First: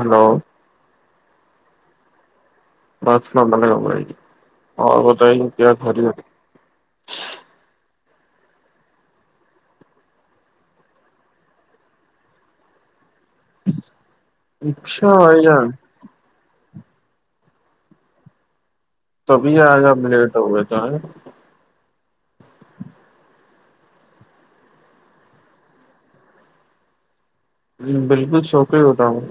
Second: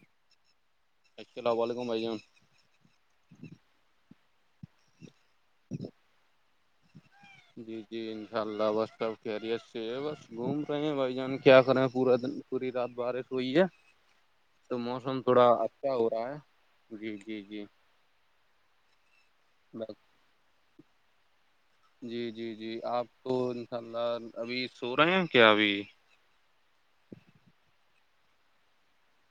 hello اکلا ہو والے گھمائی جاان [unintelligible] بس ن بل ہو جائے گی اور بتائی گے کیا گھڑی ہو جی جی انشاء اللہ بس سب کیریر سے ہے بس گھومتے ہیں بھائی جان کیا کریں ہیں پورا دن پوری رات بارش ہوئی ہے تو اچھا موسم بھائی تھوڑا جان ہو رہا ہے جی جی جی [unintelligible] تبھی آ جا بس اب لیٹ ہو گئے تو ہیں جی جی جی آپ کو انشاء اللہ ابھی سو رہے ہیں کیا ابھی بالکل شوق ہی ہوتا مھے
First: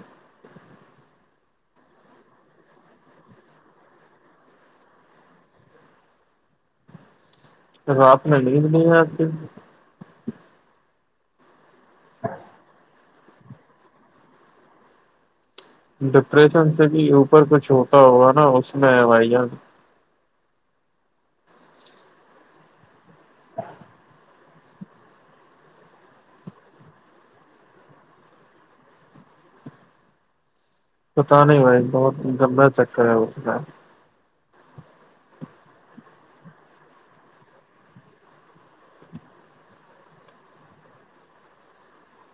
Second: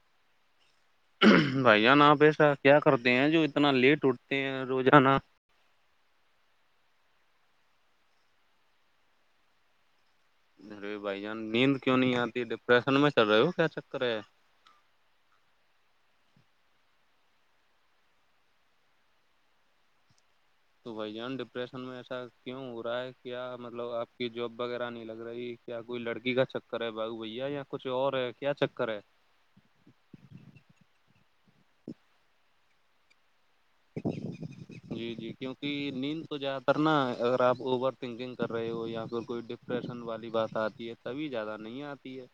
بھائیا ن پیسا کیا کرتے ہیں جو اتنا لیٹ اٹھتے ہیں روزانہ رپن لیند نہیں ارے بھائی جان نیند کیوں نہیں آتی ڈپریشن میں چل رہے ہو کیا چکر ہے ڈپریشن سے بھی اوپر کچھ ہوتا ہوا نا اس میں ہے وائی تو بھائی جان ڈپریشن میں ایسا کیوں ہو رہا ہے کیا مطلب آپ جاب وغیرہ نہیں لگ رہی کیا کوئی لڑکی کا چکر ہے بابو بھیا یا کچھ اور ہے کیا چکر ہے پتا نہیں بھائی بہت گندا چکر ہے اس کا [inaudible] جی جی کیوںکہ نیند تو زیادہ تر نا اگر آپ اوور تھنکنگ کر رہے ہو یا پھر کوئی ڈ ڈریشن والی بات آتی ہے تبھی زیادہ نہیں آتی ہے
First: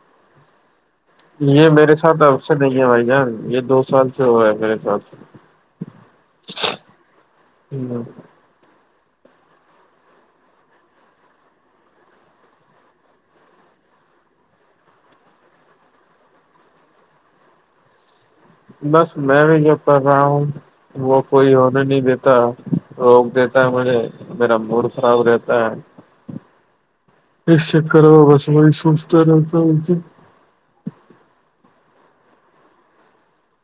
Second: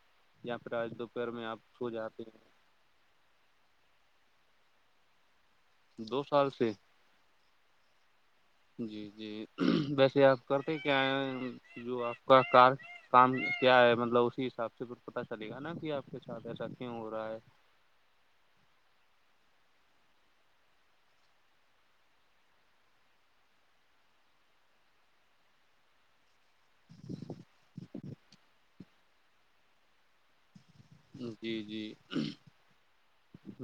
یا پھر آج تو میں آپ یہ سو میرے جاتے ساتھ ہیں اب [unintelligible] سے نہیں ہے بھائی جان یہ دو سال سے ہوا ہے میرے حال سے دو سال سے ہوں، جی جی ویسے آپ کرتے کیا جو آپ کا کار کام کیا ہے مطلب اسی حساب سے پھر پتا چلے گا نا کہ آپ کے ایسا کیوں ہو رہا ہے بس میں بھی جب کر رہا ہوں [unintelligible] وہ کوئی ہونے نہیں دیتا روک دیتا ہے مجھے میرا موڈ خراب رہتا ہے [unintelligible] ایک شکرا با بس م سست رہتا ہو جی جی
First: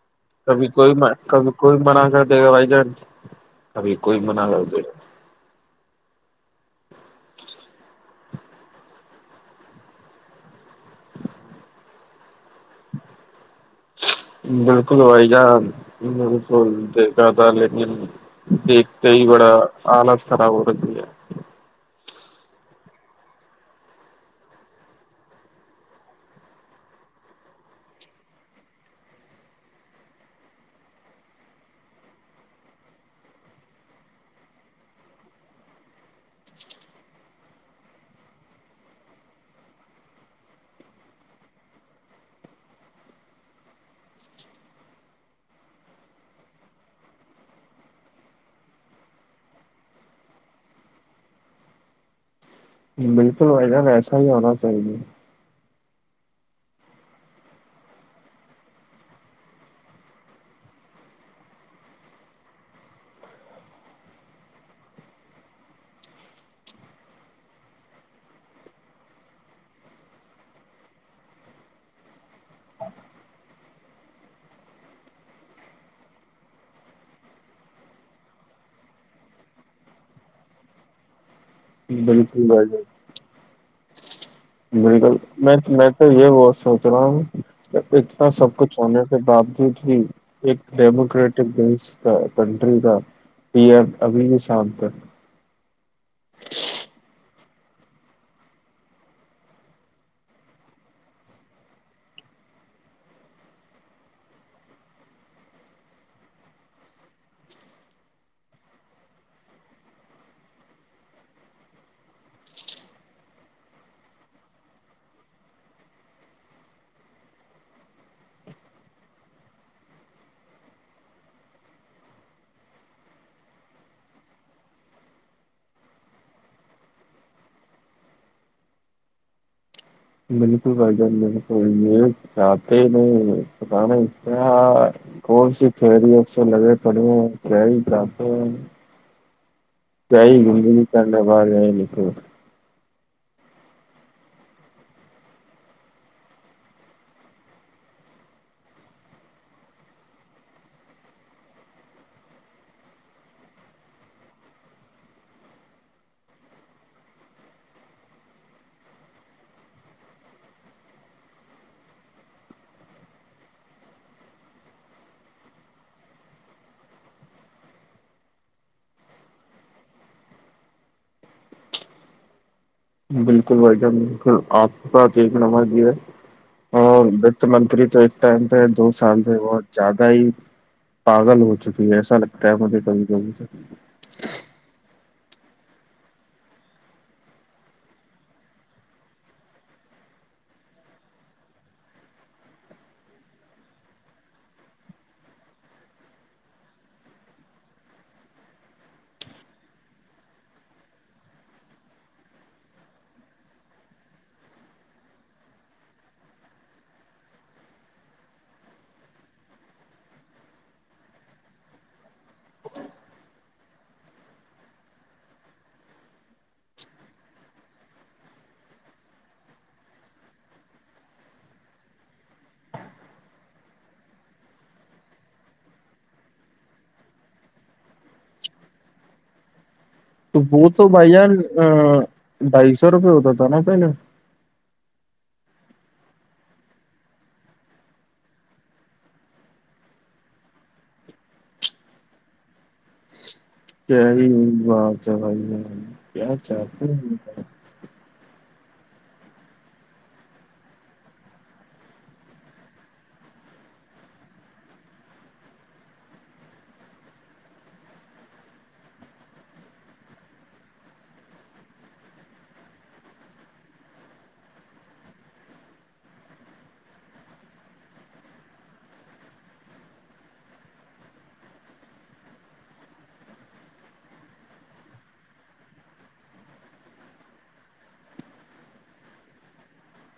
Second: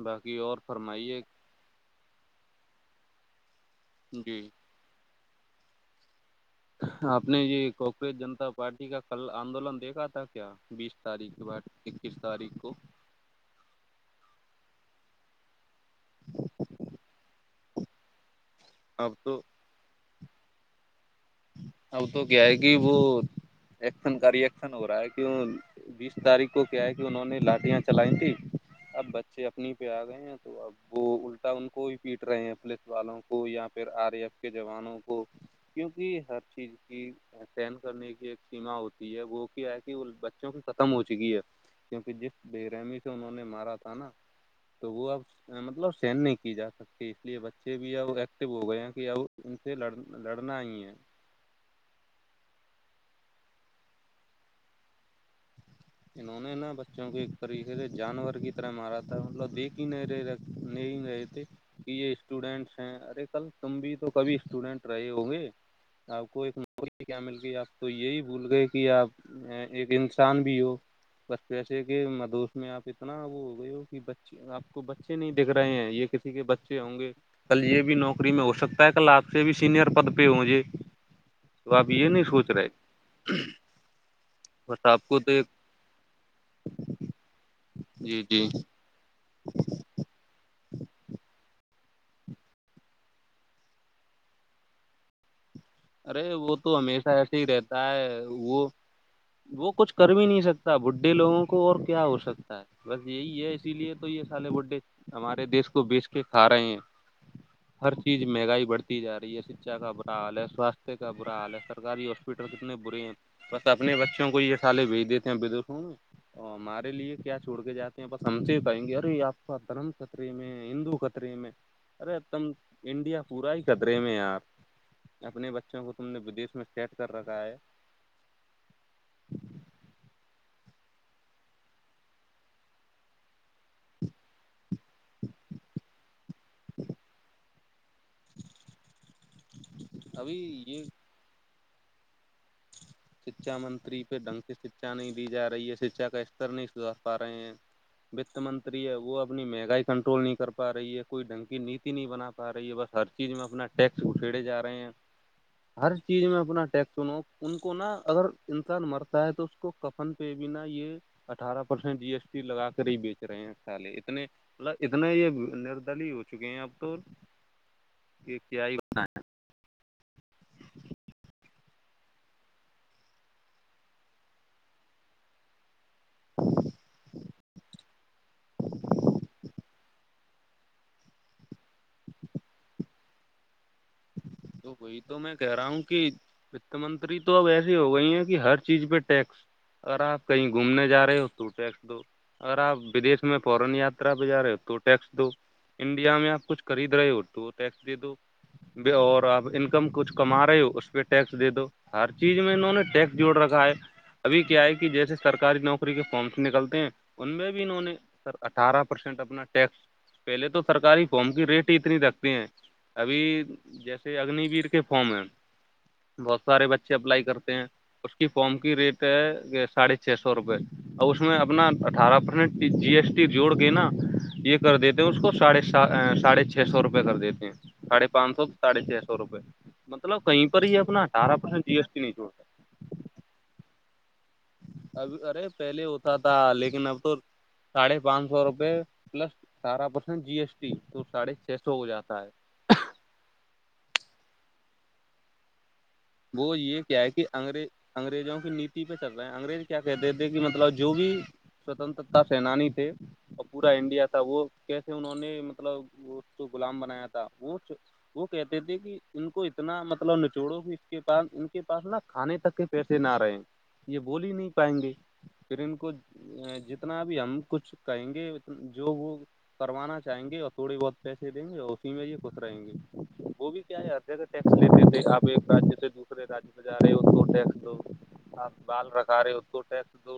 باقی [unintelligible] کبھی کوئی م فرمائیے کبھی کوئی منع کر دے گا بھائی جان کبھی کوئی منع جی کر دے گا آپ نے یہ کوکریج جنتا پارٹی کا کل آندولن دیکھا تھا کیا بیس تاریخ کے بعد اکیس تاریخ کو بالکل بھائی جان بالکل دیکھا تھا ل دیکھتے اب ہی تو بڑا حالت خراب ہو رہی ہے اب تو کیا ہے کہ وہ ایکشن کا ر ایکشن ہو رہا ہے کیوں بیس تاریخ کو کیا ہے کہ انہوں نے لاٹیاں چلائی تیں اب بچے اپنی پہ آ گئے ہیں تو تو اب وہ الٹا ان کو ہی پیٹ رہے ہیں پولیس والوں کو یا پھر آر ا ایف کے جوانوں کو ہر چیز کی سن کرنے کی ایک سیم ہوتی ہے وہ کیا ہے کہ بچوں کی ختم ہو چکی ہے کیونکہ جس بےرمی سے انہوں نے مارا تھا نا تو وہ اب مطلب سین نہیں کی جات سک کہ اس لیے بچے بھی ا ایکٹو ہو گئے ہیں کہ اب ان سے لڑ لڑنا ہی ہے بالکل بھائی جان ایسا ہی ہونا چاہیے انہوں نے نا بچوں کو ایک طریقے جانور کی طرح مارا تھا مطلب دیکھ ہی نہیں رہے نہیں گئے تھے کہ یہ اسٹوڈینٹس ہیں ارے کل تم بھی تو کبھی اسٹوڈینٹ رہے ہ گے آپ کو ایک موقع کیا مل گئی آپ تو یہی بھول گئے کہ آپ ایک انسان بھی ہو بس پیسے کے مدوس میں آپ اتنا وہ ہو گئے ہو کہ بچ آپ کو بچے نہیں دیککھ رہے ہیں یہ کسی کے بچے ہوں گے کل یہ بھی نوکری میں ہو سکتا ہے کل آپ سے بھی سینئر پد پہ ہوںھے تو آپ یہ نہیں بالکل سوچ بھائی رہے بس آپ بالکل کو تو ایک میں تو یہ بت سوچ رہا ہوں جی اتنا جی سب کچھ ہونے کے باوجود بھی ایک ڈیموکریٹک دیس کنٹری کا پم ابھی بھی شانت ارے وہ تو ہمیشہ ایسے ہی رہتا ہے وہ وہ کچھ کر بھی نہیں سکتا بڈھے لوگوں کو اور کیا ہو سکتا ہے بس یہی ہے اسی لیے تو یہ سالے بھے ہمارے دیش کو بیچ کے کھا رہے ہیں ہر چیز مہنگائی بڑھتی جا رہی ہے شچا کا برا حال ہے واسے کا برا حال ہے سرکاری ہاسپٹل کتنے برے ہیں بس اپنے بچوں کو یہ تھالے بھیج دیتے ہیں بے دوں ا ہمارے لیے کیا چھوڑ کے جاتے ہیں بس ہم سے ہی بتائیں گے رے آپ کا دھرم خطرے میں ہندو خطرے میں ارے تم انڈیا پورا ہی قدرے میں یار اپنے بچوں کو تم نے ودش میں سیٹ کر رکھا ہے بالکل بھ جان تو چاہتے ہی نہیں پتانا اس کیا کون سی کریی ہے س لگے پڑ کیا جات جئی ابھی گ یہ دلی کڈ بار ج تھ [unintelligible] شکچھا منتری پہ ڈھنگ سے شکچھا نہیں دی جا رہی ہے شکچھا کا استر نہیں سدھار پا رہے ہیں وت منتری ہے وہ اپنی مہنگائی کنٹرول نہیں کر پا رہی ہے کوئی ڈھنگ کی نیتی نہیں بنا رہی ہے بس ہر چیز میں اپنا ٹیکس اٹھیڑے رہے ہیں ہر چیز میں اپنا ٹیکسنوں ان کو نا اگر انسان مرتا ہے تو اس کو کفن پہ بھی نہ یہ اٹھارہ پرسینٹ جی ایس ٹی لگا کر ہی بیچ رہے ہیں سالے اتنے مطلب اتنا یہ نردلی ہو چکے ہیں اب تو یہ کیا ہی بتیں [inaudible] بالکل بٹان بالکل آپ کو کیا ت نمر دی ہے اور وت منتری تو اس ٹائم پہ دو سال تھ وہ زیادہ ہی پاگل ہو چکی ہے ایسا لگتا ہے مجھے کبھی کبھی سے تو وہی تو میں کہہ رہا ہوں کہ وت منتری تو اب ایسی ہو گئی ہیں کہ ہر چیز پہ ٹیکس اگر آپ کہیں گھومنے جا رہے ہو تو ٹیکس دو اگر آپ ودش میں فورن یاترا پہ جا رہے ہو تو ٹیکس دو انڈیا میں آپ کچھ خرید رہے ہو تو ٹیکس دے دو اور آپ انکم کچھ کما رہے ہو اس پہ ٹیکس دے دو ہر چیز میں انہوں نے ٹیکس جوڑ رکھا ہے ابھی کیا ہے کہ جیسے سرکاری نوکری کے فارمس نکلتے ہیں ان میں بھی انہوں نے سر اٹھارہ پرسینٹ اپنا ٹیکس پہلے تو سرکاری فارم کی ریٹ ہی اتنی رکھتے ہیں ابھی جیسے اگنی ویر کے فارم ہے بہت سارے بچے اپلائی کرتے ہیں اس کی فارم کی ریٹ ہے ساڑھے چھ سو روپے اور اس میں اپنا اٹھارہ پرسینٹ جی ایس ٹی جوڑ کے نا یہ کر دیتے ہیں اس کو ساڑھے س ساڑھے چھ سو روپے کر دیتے ہیں ساڑھے پانچ سو ساڑھے چھ سو روپے مطلب تو کہیں پر وہ ہی تو اپنا بھائی اٹھارہ جان پرسینٹ جی ایس ٹی نہیں چھو ڈھائی سو روپئے ہوتا تھا ن پہے اب ارے پہلے ہوتا تھا لیکن اب تو ساڑھے پانچ سو روپے پلس اٹھارہ پرسینٹ جی ایس ٹی تو ساڑھے چھ سو ہو جاتا ہے [unintelligible] وہ یہ چاہتے کیا ہے کہ ہیں انگریز انگریزوں کی نیتی پہ چل رہے انگریز کیا کہتے تھے کہ مطلب جو بھی سوتنترتا سینانی تھے اور پورا انڈیا تھا وہ کیسے انہوں نے مطلب وہ غلام بنایا تھا وہ وہ کہتے تھے کہ ان کو اتنا مطلب نچوڑو ک کے پاس ان کے پاس نا کھانے تک کے پیسے نہ رہے ہیں یہ بول ہی نہیں پائیں گے پھر ان کو جتنا بھی ہم کچھ کہیں گے جو وہ کروانا چاہیں گے اور تھوڑی بہت پیسے دیں گے اور اسی میں یہ خوش رہیں گے وہ بھی کیاتے ا ٹیکس لیتے تھے آپ ایک سے دوسرے رج پ جا رہے ہو اس ٹیکس دو بال رکھا رہے اس ٹیکس دو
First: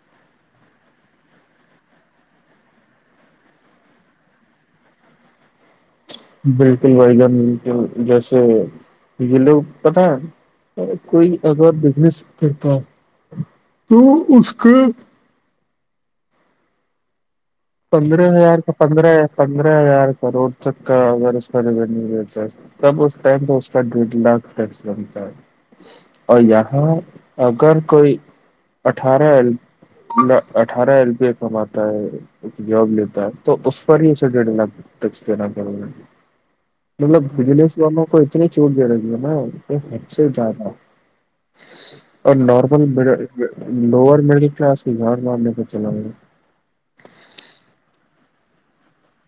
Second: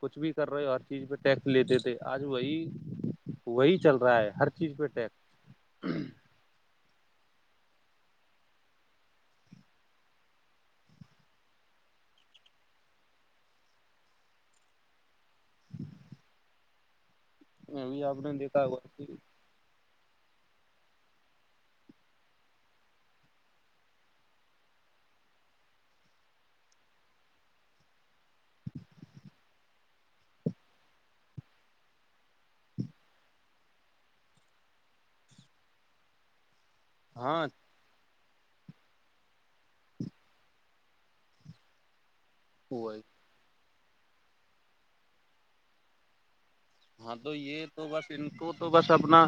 کچھ بھی کر رہے ہو ہر چیز پہ ٹیکس لیتے تھے آج وہی وہی چل رہا ہے ہر چیز پہ ٹیکس بالکل ویگان بکل جیسے یہ لوگ پت ہے کوئی اگر بزنس کرتا ہے تو اس کے ابھی آپ پندرہ نے ہزار دیکھا کا ہوا کہ پندرہ پندرہ ہزار کروڑ تک کا ا اس کاتا تب اس ٹائم تو اس کا ڈیھ لاکھ ف بنتا ہے اور یہاں اگر کوئی اٹھارہ اٹھارہ ایربیہ کماتا ہے ایک جاب لیتا ہے تو اس پر ہیے ڈیڑھ لاکھ ٹیکس پینا کرے مطلب ہاں بجلس والوں کو اتنی چوٹ دے رہی ہے نا ا سے زیادہ اور نارمل لور مڈل کلاس کے گے چلاا ہاں تو یہ تو بس ان کو تو بس اپنا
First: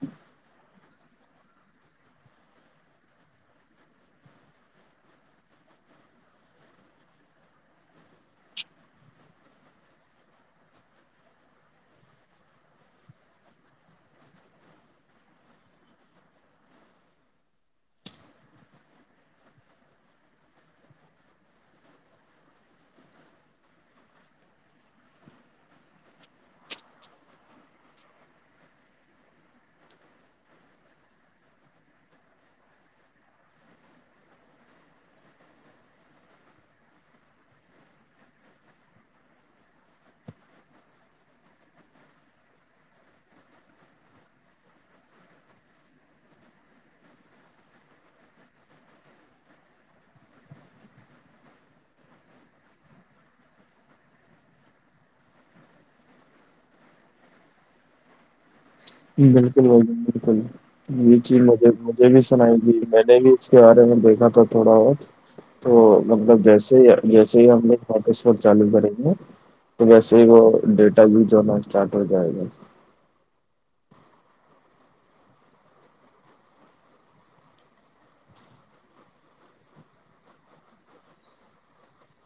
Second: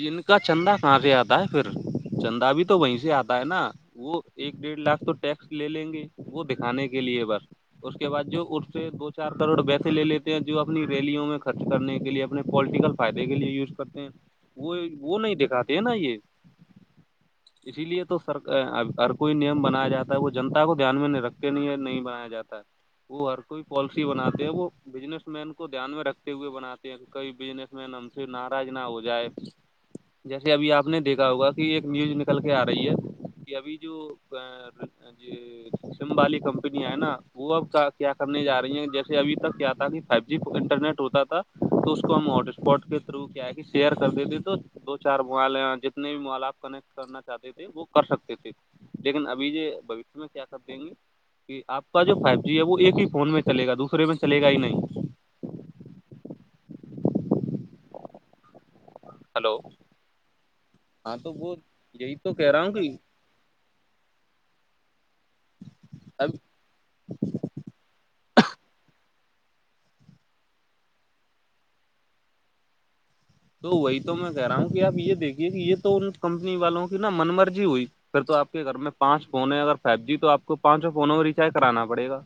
جن کا چندہ کہاں سے آتا ہے پھر چندا بھی تو وہیں سے آتا ہے نا وہ ایک ڈیڑھ لاکھ تو ٹیکس لے لیں گے وہ دکھانے کے لیے بس اس کے بعد جو ا سے دو چار کروڑ ویسے لے لیتے ہیں جو اپنی ریلیوں میں خرچ کرنے کے لیے اپنے پلیٹیکل فائدے کے لیے یوز کرتے ہیں وہ وہ نہیں دکھاتے ہیں نا یہ اسی لیے تو سر ہر کوئی نیم بنایا جاتا ہے وہ جنتا کو دھیان میں رکھتے نہیں ہے نہیں بنایا جاتا ہے وہ ہر کوئی پالیسی بناتے ہیں وہ بزنس مین کو دھیان میں رکھتے ہوئے بناتے ہیں کہ کئی بزنس مین ہم سے ناراض نہ ہو جائے جیسے ابھی آپ نے دیکھا ہوگا کہ ایک نیوز نکل کے آ رہی ہے کہ ابھی جو سم والی کمپنییاں ہیں نا وہ اب کیا کرنے جا رہی ہیں جیسے ابھی تک کیا آتا کہ فو جی انٹرنیٹ ہوتا تھا تو اس کو ہم ہاٹ اسپاٹ کے تھرو کیا ہے کہ شیئر کر دیتے تو دو چار موبائل جتنے بھی موائل آپ کنیکٹ کرنا چاہتے تھے وہ کر سکتے تھے لیکن ابھی یہ بھشیہ میں کیا سب دیں گے کہ آپ کا جو فائیو جی ہے وہ ایک ہی فون میں چل گا دوسرے میں چلے گا ہی نہیں ہلو بالکل بکل بالکل ہاں یہ تو چیز وہ مجھے مجھے یہی بھی تو کہہ سنائی رہا ہوں تھی کہ میں نے بھی اس کے بارے میں دیکھا تھا تھوڑا بہت تو اب مطلب جیسے ہی جیسے ہی ہم نے واپس وقت چالو کریںے تو ویسے ہی وہ ڈیٹا یوز ہونا اسٹارٹ ہو جائے گا تو وہی تو میں کہہ رہا ہوں کہ آپ یہ دیکھیے کہ یہ تو ان کمپنی والوں کی نا من مرضی ہوئی پھر تو آپ کے گھر میں پانچ فون ہیں اگر فائیو جی تو آپ کو پانچوں فونوں میں ریچارج کرانا پڑے گا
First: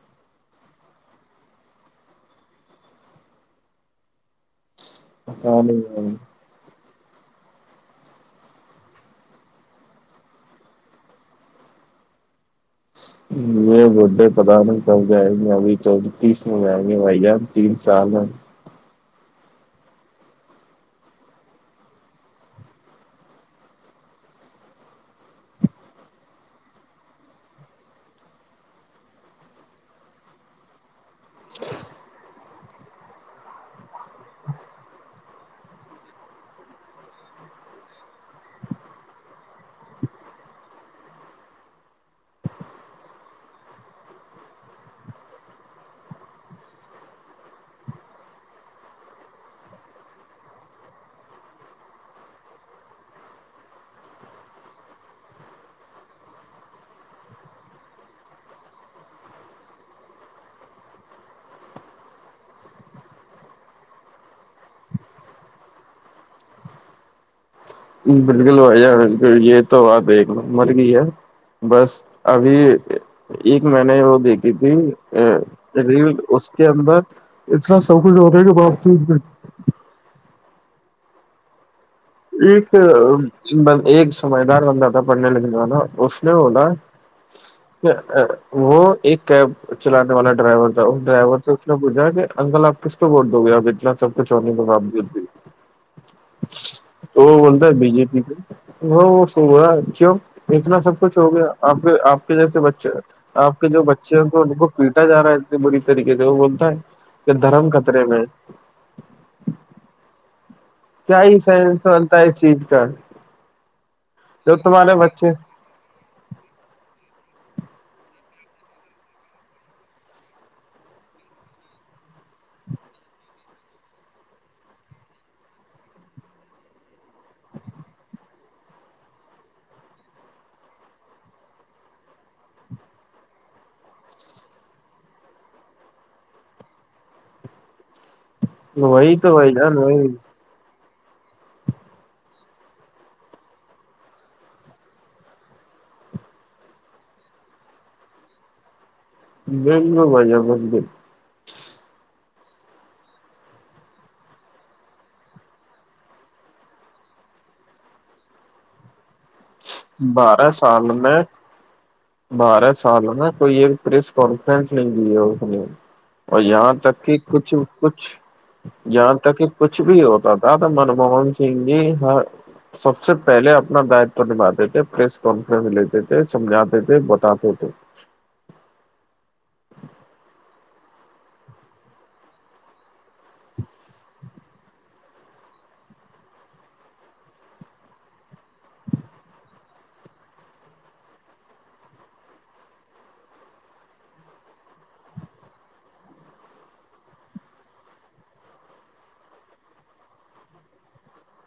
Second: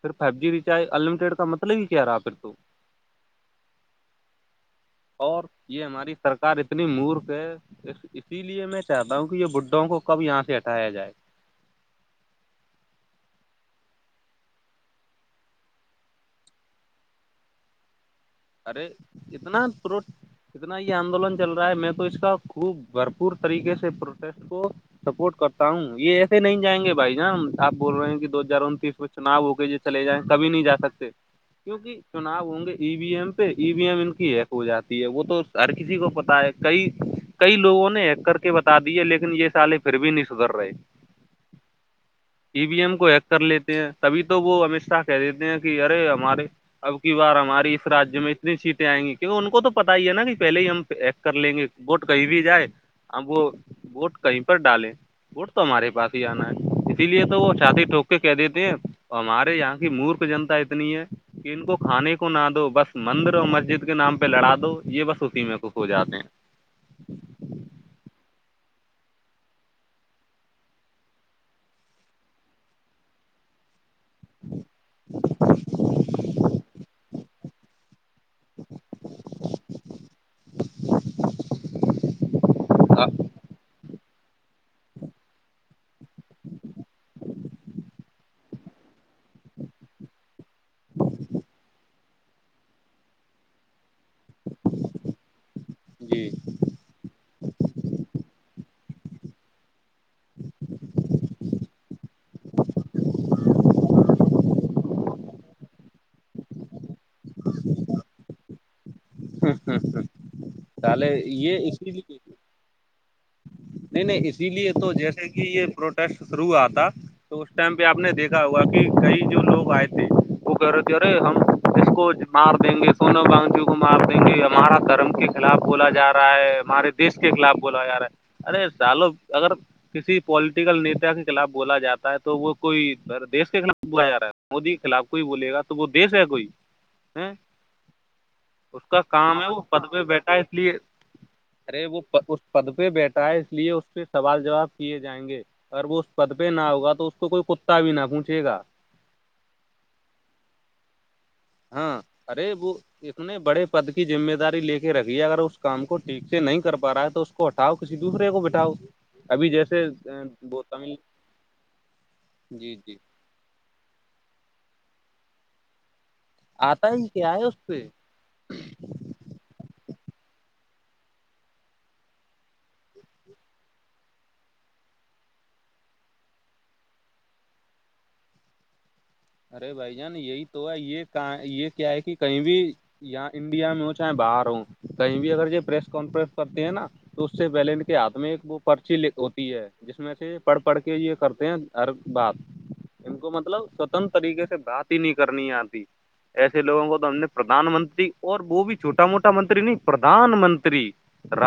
پھر فائیو جی ریچارج ان لٹیڈ کا مطلب کہہ رہا پھر تو اور پتا یہ نہیں ہماری سرک کار اتنی مورخ ہے اسی لیے میں چاہتا ہوں کہ یہ بڈھوں کو کب یہاں سے ہٹایا جائے یہ وڈے پدان کر جائیں گے ابھی چوتیس میں جائیں گے بھیا تین سال ہیں ارے اتنا پرو اتنا یہ آندولن چل رہا ہے میں تو اس کا خوب بھرپور طریقے سے پروٹیسٹ کو سپورٹ کرتا ہوں یہ ایسے نہیں جائیں گے بھائی ج آپ بول رہے ہیں کہ دو ہزار انتیس میں چناؤ ہو کے ج چلے جائیں کبھی نہیں جا سکتے کیونکہ چناؤ ہوں گے ای وی ایم پھر ای وی ایم ان کی ہے ہو جاتی ہے وہ تو ہر کسی کو پتا ہے کئی کئی لوگوں نے ہیک کر کے بتا دی ہے لیکن یہ سالے پھر بھی نہیں سدھر رہے ای وی ایم کو ہ کر لیتے ہیں تبھی تو وہ امت شاہ کہ دیتے ہیں کہ یرے ہمارے اب کی بار ہماری اس رجیہ میں کتنی سیٹیں آئیں گی کیونکہ ان کو تو پتا ہی ہے نا کہ پہلے ہی ہم ایکیک کر لیں گے ووٹ کہیں بھی جائے اب وہ ووٹ کہیں پر ڈالیں ووٹ تو ہمارے پاس ہی جانا ہے اسی لیے تو وہ چھاتی ٹوک کے کہ دیتے ہیں ہمارے یہاں کی مورکھ جنتا اتنی ہے ان کو کھانے کو نہ دو بس مندر اور مسجد کے نام پہ لڑا دو یہ بس اسی میں ک ہو جاتے ہیں بالکل بائیار یہ تو آ دیکھ ل مر گئی بس ابھی ایک میں نے وہ دیکھیھی تھی ا ریل اس کے اندر اتنا سب کچھ ہوتا ہے کہ ب چ ایک ایک سمجھدار بنتا تھا پڑھنے لکھنے والا اس نے بولا کہ وہ ایک کیب چلانے والا ڈرائیور تھا اس ڈرائیور سے اس نے پوچھا کہ انکل آپ کس کو ووٹ دو گے انا سب کچھ ہونے کے باوجود بھی جی وہ بولتا ہے بی جے پی کے وہ وہ سو ہوا کیوں اتنا سب کچھ ہو گیا آپ کے آپ کے جیسے بچے آپ کے جو بچے ہیں تو ان کو پیٹا جا رہا ہے انے بری طریقے سے وہ بولتا ہے دھرم خطرے میں ہ ہلے کیا ہی یہ سائنس بنتا چیز کا نہیں نہیں اسی جو لیے تو تمہارے جیسے بچے کہ یہ پروٹیسٹ شروع ہوا تھا تو اس ٹائم پہ آپ نے دیکھا ہوگا کہ کئی جو لوگ آئے تھے وہ کہہ رہے تھے ارے ہم اس کو [unintelligible] مار دیں گے سونو گانچھی کو مار دیں گے ہمارا دھرم کے خلاف بولا جا رہا ہے ہمارے دیش کے خلاف بولا یارا ارے سالو اگر کسی پولیٹیکل نیتا کے خلاف بولا جاتا ہے تو وہ کوئی دیش کے خلاف بولا جا رہا ہے مودی کے خلاف کوئی بولے گا تو وہ دیس ہے کوئی ہ اس کا وہی تو کام ہے بھائی وہ جان پد پہ وہی بیٹھا ہے اس لیے ارے وہ اس پد پہ بیٹھا ہے اس لیے اس پہ سوال جواب کے جائیں گے- اگر وہ اس پد پہ نہ ہوگا تو اس کو کوئی کتا بھی نہ پوچے گا بو ب بے ہاں ارے وہ اس نے بڑے پد کی ذم داری لے کے رکھی ہے اگر اس کام کو ٹھیک سے نہیں کر پا رہا ہے تو- کو ہٹاؤ کسی دوسرے کو ب بیٹھاؤ- ابھی جیسے بارہ وہ سال تمل- میں بارہ جی جی سال ہو نا کوئی یہ پریس کانفرنس نہیں دی ہے اس نے اور یہاں آتا تک ہی کہ کیا ہے کچھ- اس پہ کچھ جاں تک کہ کچھ بھی ہوتا تھا تو منموہن سنگھ جی ہ- سب سے پہلے اپنا داتو نھاتے تھے پریس کانفرنس لیتے تھے سمجاتے- تھے بتات ہو تھے- ارے بھائی جان یہی تو ہے یہ یہ کیا ہے کہ کہیں بھی- یااں انڈیا میں ہووں چاہے باہر ہو کہیں بھی اگر یہ پریس کانفرنس کرتے ہیں نا تو اس سے پہلے ان کے ہاتھ میں ایک وہ پرچی ہوتی ہے جس میں سے یہ پڑھ پڑھ کے یہ کرتے ہیں- ہر بات ان کو مطلب سوتنر طریقے سے بات ہی نہیں کرنی آتی- ایسے لوگوں کو تو ہم نے پردان منتری اور وہ بھی چھوٹا موٹا منتری نہیں پردان منتری- رن